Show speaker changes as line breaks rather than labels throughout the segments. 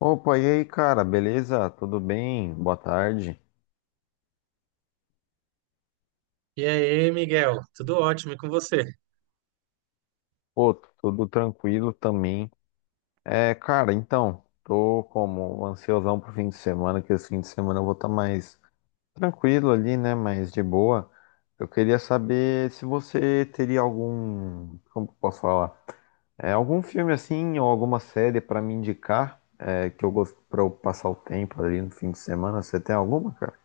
Opa, e aí, cara, beleza? Tudo bem? Boa tarde.
E aí, Miguel? Tudo ótimo e com você?
Pô, tudo tranquilo também. É, cara, então, tô como um ansiosão pro fim de semana, que esse fim de semana eu vou estar mais tranquilo ali, né? Mais de boa. Eu queria saber se você teria algum, como que eu posso falar? É, algum filme assim, ou alguma série pra me indicar, é, que eu gosto pra eu passar o tempo ali no fim de semana. Você tem alguma, cara?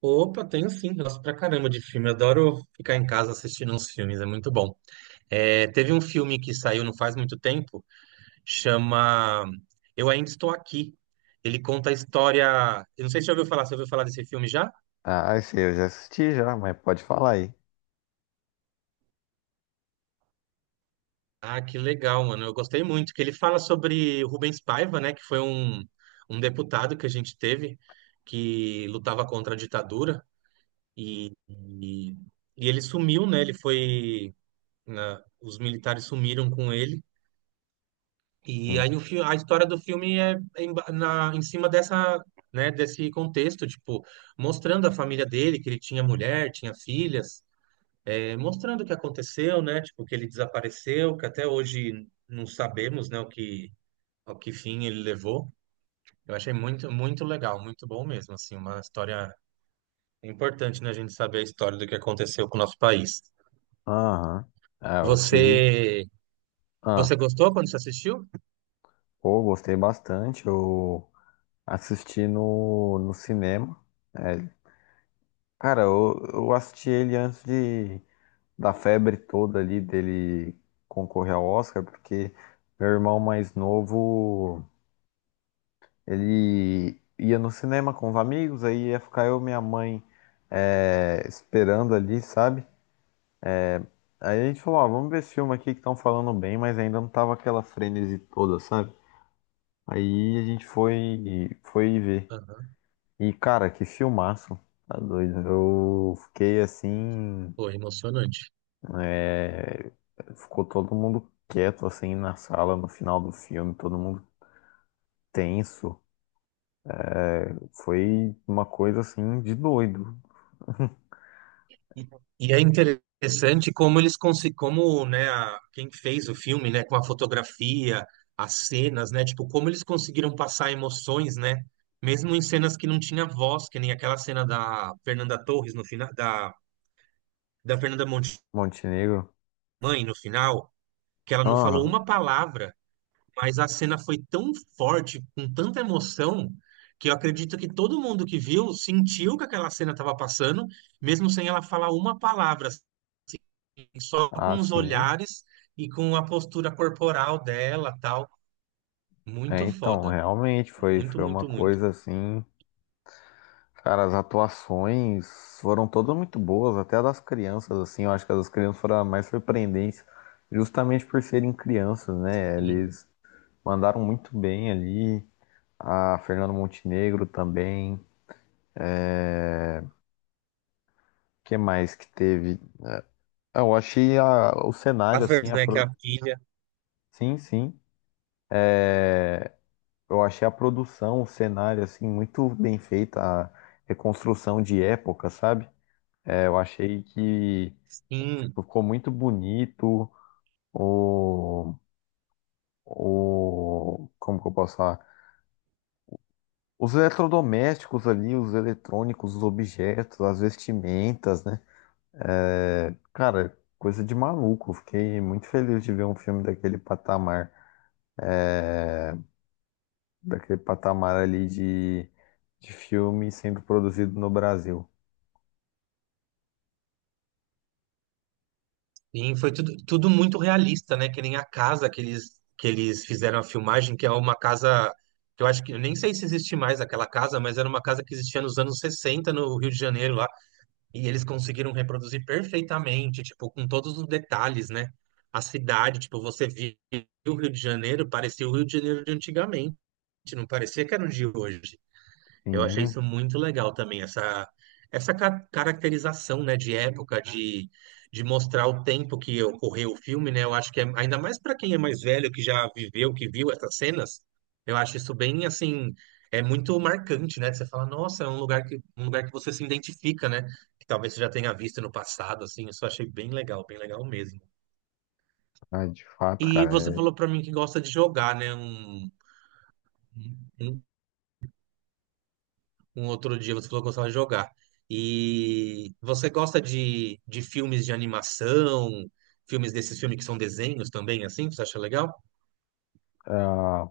Opa, tenho sim, gosto pra caramba de filme. Adoro ficar em casa assistindo uns filmes, é muito bom. É, teve um filme que saiu não faz muito tempo, chama Eu Ainda Estou Aqui. Ele conta a história. Eu não sei se você já ouviu falar, você ouviu falar desse filme já?
Ah, esse eu já assisti já, mas pode falar aí.
Ah, que legal, mano. Eu gostei muito, que ele fala sobre o Rubens Paiva, né? Que foi um deputado que a gente teve que lutava contra a ditadura e, e, e ele sumiu, né? Ele foi, né? Os militares sumiram com ele. E aí a história do filme é em cima dessa, né, desse contexto, tipo, mostrando a família dele, que ele tinha mulher, tinha filhas, mostrando o que aconteceu, né, tipo, que ele desapareceu, que até hoje não sabemos, né, o que fim ele levou. Eu achei muito, muito legal, muito bom mesmo, assim, uma história importante, né, a gente saber a história do que aconteceu com o nosso país.
Aham. É, eu tive.
Você, você
Ah,
gostou quando você assistiu?
pô, gostei bastante. Eu assisti no cinema. É, cara, eu assisti ele antes de, da febre toda ali dele concorrer ao Oscar, porque meu irmão mais novo, ele ia no cinema com os amigos, aí ia ficar eu e minha mãe esperando ali, sabe? Aí a gente falou, ó, vamos ver esse filme aqui que estão falando bem, mas ainda não tava aquela frenesi toda, sabe? Aí a gente foi ver.
Aham.
E, cara, que filmaço. Tá doido. Eu fiquei assim.
Foi emocionante.
é, Ficou todo mundo quieto, assim, na sala, no final do filme, todo mundo tenso. Foi uma coisa, assim, de doido.
E, e é interessante como eles conseguem, como, né, quem fez o filme, né, com a fotografia, as cenas, né, tipo, como eles conseguiram passar emoções, né, mesmo em cenas que não tinha voz, que nem aquela cena da Fernanda Torres no final, da Fernanda Monte
Montenegro.
no final, que ela não falou
Aham.
uma palavra, mas a cena foi tão forte, com tanta emoção, que eu acredito que todo mundo que viu sentiu que aquela cena estava passando, mesmo sem ela falar uma palavra, só
Ah,
com os
sim.
olhares e com a postura corporal dela, tal.
É,
Muito
então,
foda.
realmente foi,
Muito,
foi uma
muito, muito.
coisa assim. Cara, as atuações foram todas muito boas, até a das crianças, assim, eu acho que as das crianças foram as mais surpreendentes, justamente por serem crianças, né?
Sim.
Eles mandaram muito bem ali, a Fernanda Montenegro também. é... que mais que teve? Eu achei o
A
cenário, assim,
Fernanda, que é a filha,
sim, sim, eu achei a produção, o cenário, assim, muito bem feita, a reconstrução de época, sabe? É, eu achei que
sim,
ficou muito bonito, o, como que eu posso falar? Os eletrodomésticos ali, os eletrônicos, os objetos, as vestimentas, né? É, cara, coisa de maluco. Eu fiquei muito feliz de ver um filme daquele patamar ali de, filme sendo produzido no Brasil.
sim, foi tudo, tudo muito realista, né? Que nem a casa que eles fizeram a filmagem, que é uma casa que eu acho que eu nem sei se existe mais aquela casa, mas era uma casa que existia nos anos 60 no Rio de Janeiro, lá. E eles conseguiram reproduzir perfeitamente, tipo, com todos os detalhes, né? A cidade, tipo, você via o Rio de Janeiro, parecia o Rio de Janeiro de antigamente, não parecia que era o de hoje. Eu achei
Sim,
isso muito legal também, essa caracterização, né, de época, de mostrar o tempo que ocorreu o filme, né? Eu acho que é, ainda mais para quem é mais velho, que já viveu, que viu essas cenas, eu acho isso bem assim, é muito marcante, né? Você fala, nossa, é um lugar que você se identifica, né? Que talvez você já tenha visto no passado, assim, isso eu achei bem legal mesmo.
ah, de fato,
E
cara.
você falou para mim que gosta de jogar, né? Um um outro dia você falou que gostava de jogar. E você gosta de filmes de animação, filmes desses filmes que são desenhos também, assim? Você acha legal?
Ah,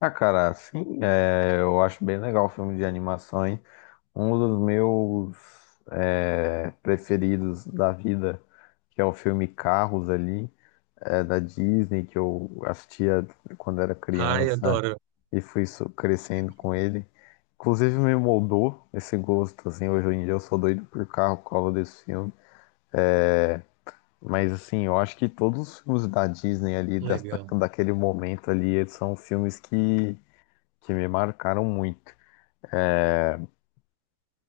ah, cara, sim, eu acho bem legal o filme de animação, hein? Um dos meus preferidos da vida, que é o filme Carros ali, da Disney, que eu assistia quando era
Ai,
criança
adoro.
e fui crescendo com ele. Inclusive me moldou esse gosto, assim, hoje em dia eu sou doido por carro por causa desse filme. É, mas assim, eu acho que todos os filmes da Disney ali, dessa,
Legal.
daquele momento ali, eles são filmes que me marcaram muito.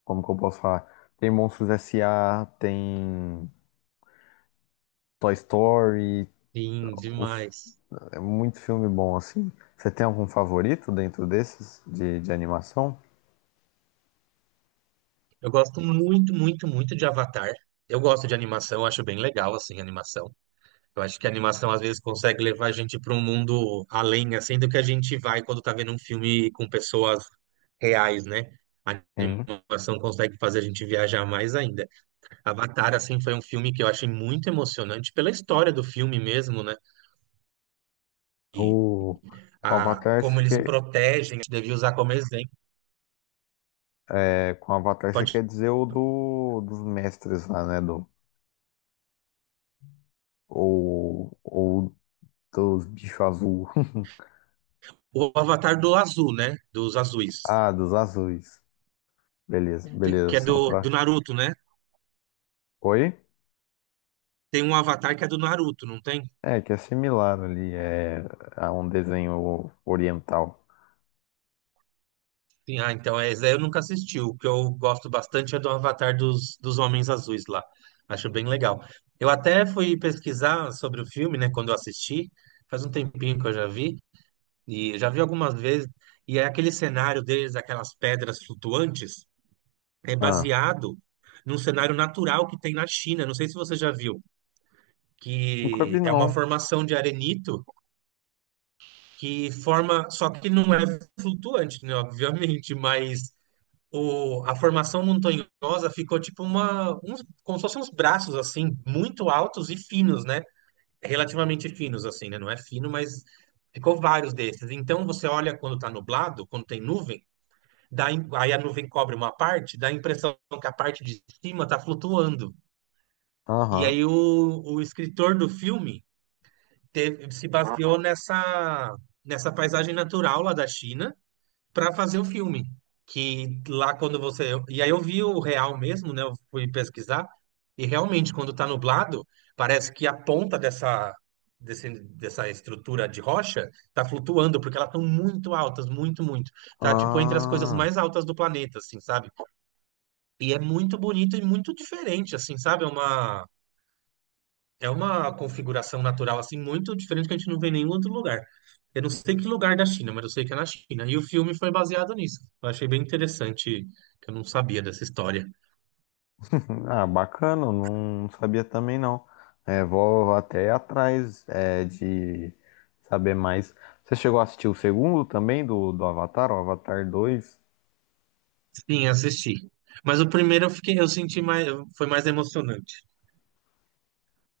Como que eu posso falar? Tem Monstros S.A. tem Toy Story,
Sim,
os-
demais.
é muito filme bom, assim. Você tem algum favorito dentro desses de animação?
Eu gosto muito, muito, muito de Avatar. Eu gosto de animação, eu acho bem legal, assim, a animação. Eu acho que a animação às vezes consegue levar a gente para um mundo além, assim, do que a gente vai quando tá vendo um filme com pessoas reais, né? A
Sim.
animação consegue fazer a gente viajar mais ainda. Avatar, assim, foi um filme que eu achei muito emocionante pela história do filme mesmo, né? E
O, com Avatar
como
você
eles
quer,
protegem, a gente devia usar como exemplo.
é, com Avatar você
Pode,
quer dizer o dos mestres lá, né? Ou dos bichos azul.
o Avatar do Azul, né? Dos azuis.
Ah, dos azuis. Beleza, beleza.
Que é
Só
do
pra.
Naruto, né?
Oi?
Tem um Avatar que é do Naruto, não tem?
É, que é similar ali, é a um desenho oriental.
Sim, ah, então é, esse aí eu nunca assisti. O que eu gosto bastante é do Avatar dos Homens Azuis lá. Acho bem legal. Eu até fui pesquisar sobre o filme, né? Quando eu assisti, faz um tempinho que eu já vi. E eu já vi algumas vezes, e é aquele cenário deles, aquelas pedras flutuantes, é
Ah,
baseado num cenário natural que tem na China. Não sei se você já viu,
nunca
que
vi
é uma
não.
formação de arenito que forma, só que não é flutuante, né, obviamente, mas a formação montanhosa ficou tipo uns, como se fossem uns braços assim, muito altos e finos, né? Relativamente finos assim, né? Não é fino, mas ficou vários desses. Então você olha quando tá nublado, quando tem nuvem, aí a nuvem cobre uma parte, dá a impressão que a parte de cima está flutuando. E
Aham.
aí o escritor do filme se baseou nessa paisagem natural lá da China para fazer o filme. Que lá quando você. E aí eu vi o real mesmo, né? Eu fui pesquisar. E realmente, quando está nublado, parece que a ponta dessa estrutura de rocha está flutuando, porque elas estão muito altas, muito, muito. Tá tipo entre as coisas
Ah,
mais altas do planeta, assim, sabe? E é muito bonito e muito diferente, assim, sabe? É uma configuração natural, assim, muito diferente que a gente não vê em nenhum outro lugar. Eu não sei que lugar da China, mas eu sei que é na China. E o filme foi baseado nisso. Eu achei bem interessante, que eu não sabia dessa história.
ah, bacana, não sabia também não. É, vou até atrás de saber mais. Você chegou a assistir o segundo também do Avatar, o Avatar 2?
Sim, assisti. Mas o primeiro eu senti mais, foi mais emocionante.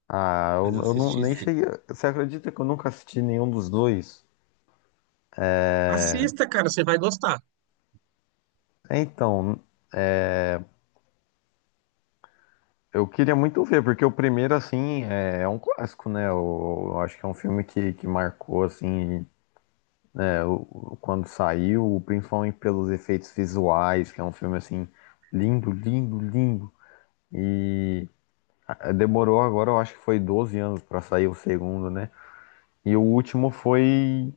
Ah,
Mas
eu,
eu
eu não,
assisti,
nem
sim.
cheguei. Você acredita que eu nunca assisti nenhum dos dois?
Assista, cara, você vai gostar.
É, então, eu queria muito ver, porque o primeiro, assim, é um clássico, né? Eu acho que é um filme que marcou, assim. É, quando saiu, principalmente pelos efeitos visuais, que é um filme assim lindo, lindo, lindo. E demorou agora, eu acho que foi 12 anos pra sair o segundo, né? E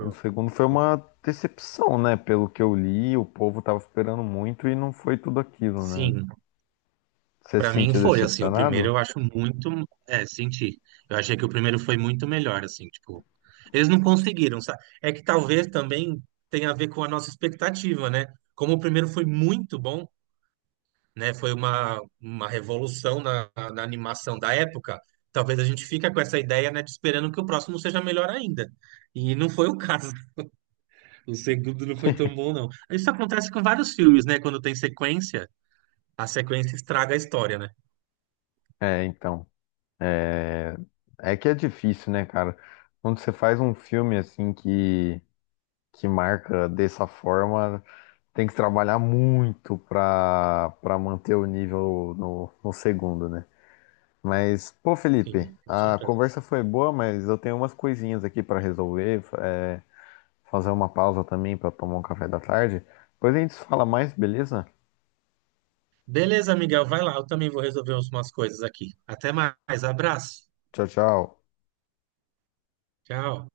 o segundo foi uma decepção, né? Pelo que eu li, o povo tava esperando muito e não foi tudo aquilo, né?
Sim.
Você se
Pra mim
sentiu
foi, assim, o primeiro
decepcionado?
eu acho muito, senti. Eu achei que o primeiro foi muito melhor, assim, tipo, eles não conseguiram, sabe? É que talvez também tenha a ver com a nossa expectativa, né? Como o primeiro foi muito bom, né? Foi uma revolução na animação da época, talvez a gente fica com essa ideia, né, de esperando que o próximo seja melhor ainda. E não foi o caso. O segundo não foi tão bom, não. Isso acontece com vários filmes, né? Quando tem sequência, a sequência estraga a história, né?
É, então. É é que é difícil, né, cara? Quando você faz um filme assim que marca dessa forma, tem que trabalhar muito pra manter o nível no segundo, né? Mas, pô, Felipe,
Sim, com
a
certeza.
conversa foi boa, mas eu tenho umas coisinhas aqui pra resolver, fazer uma pausa também pra tomar um café da tarde. Depois a gente se fala mais, beleza?
Beleza, Miguel, vai lá. Eu também vou resolver umas coisas aqui. Até mais. Abraço.
Tchau, tchau.
Tchau.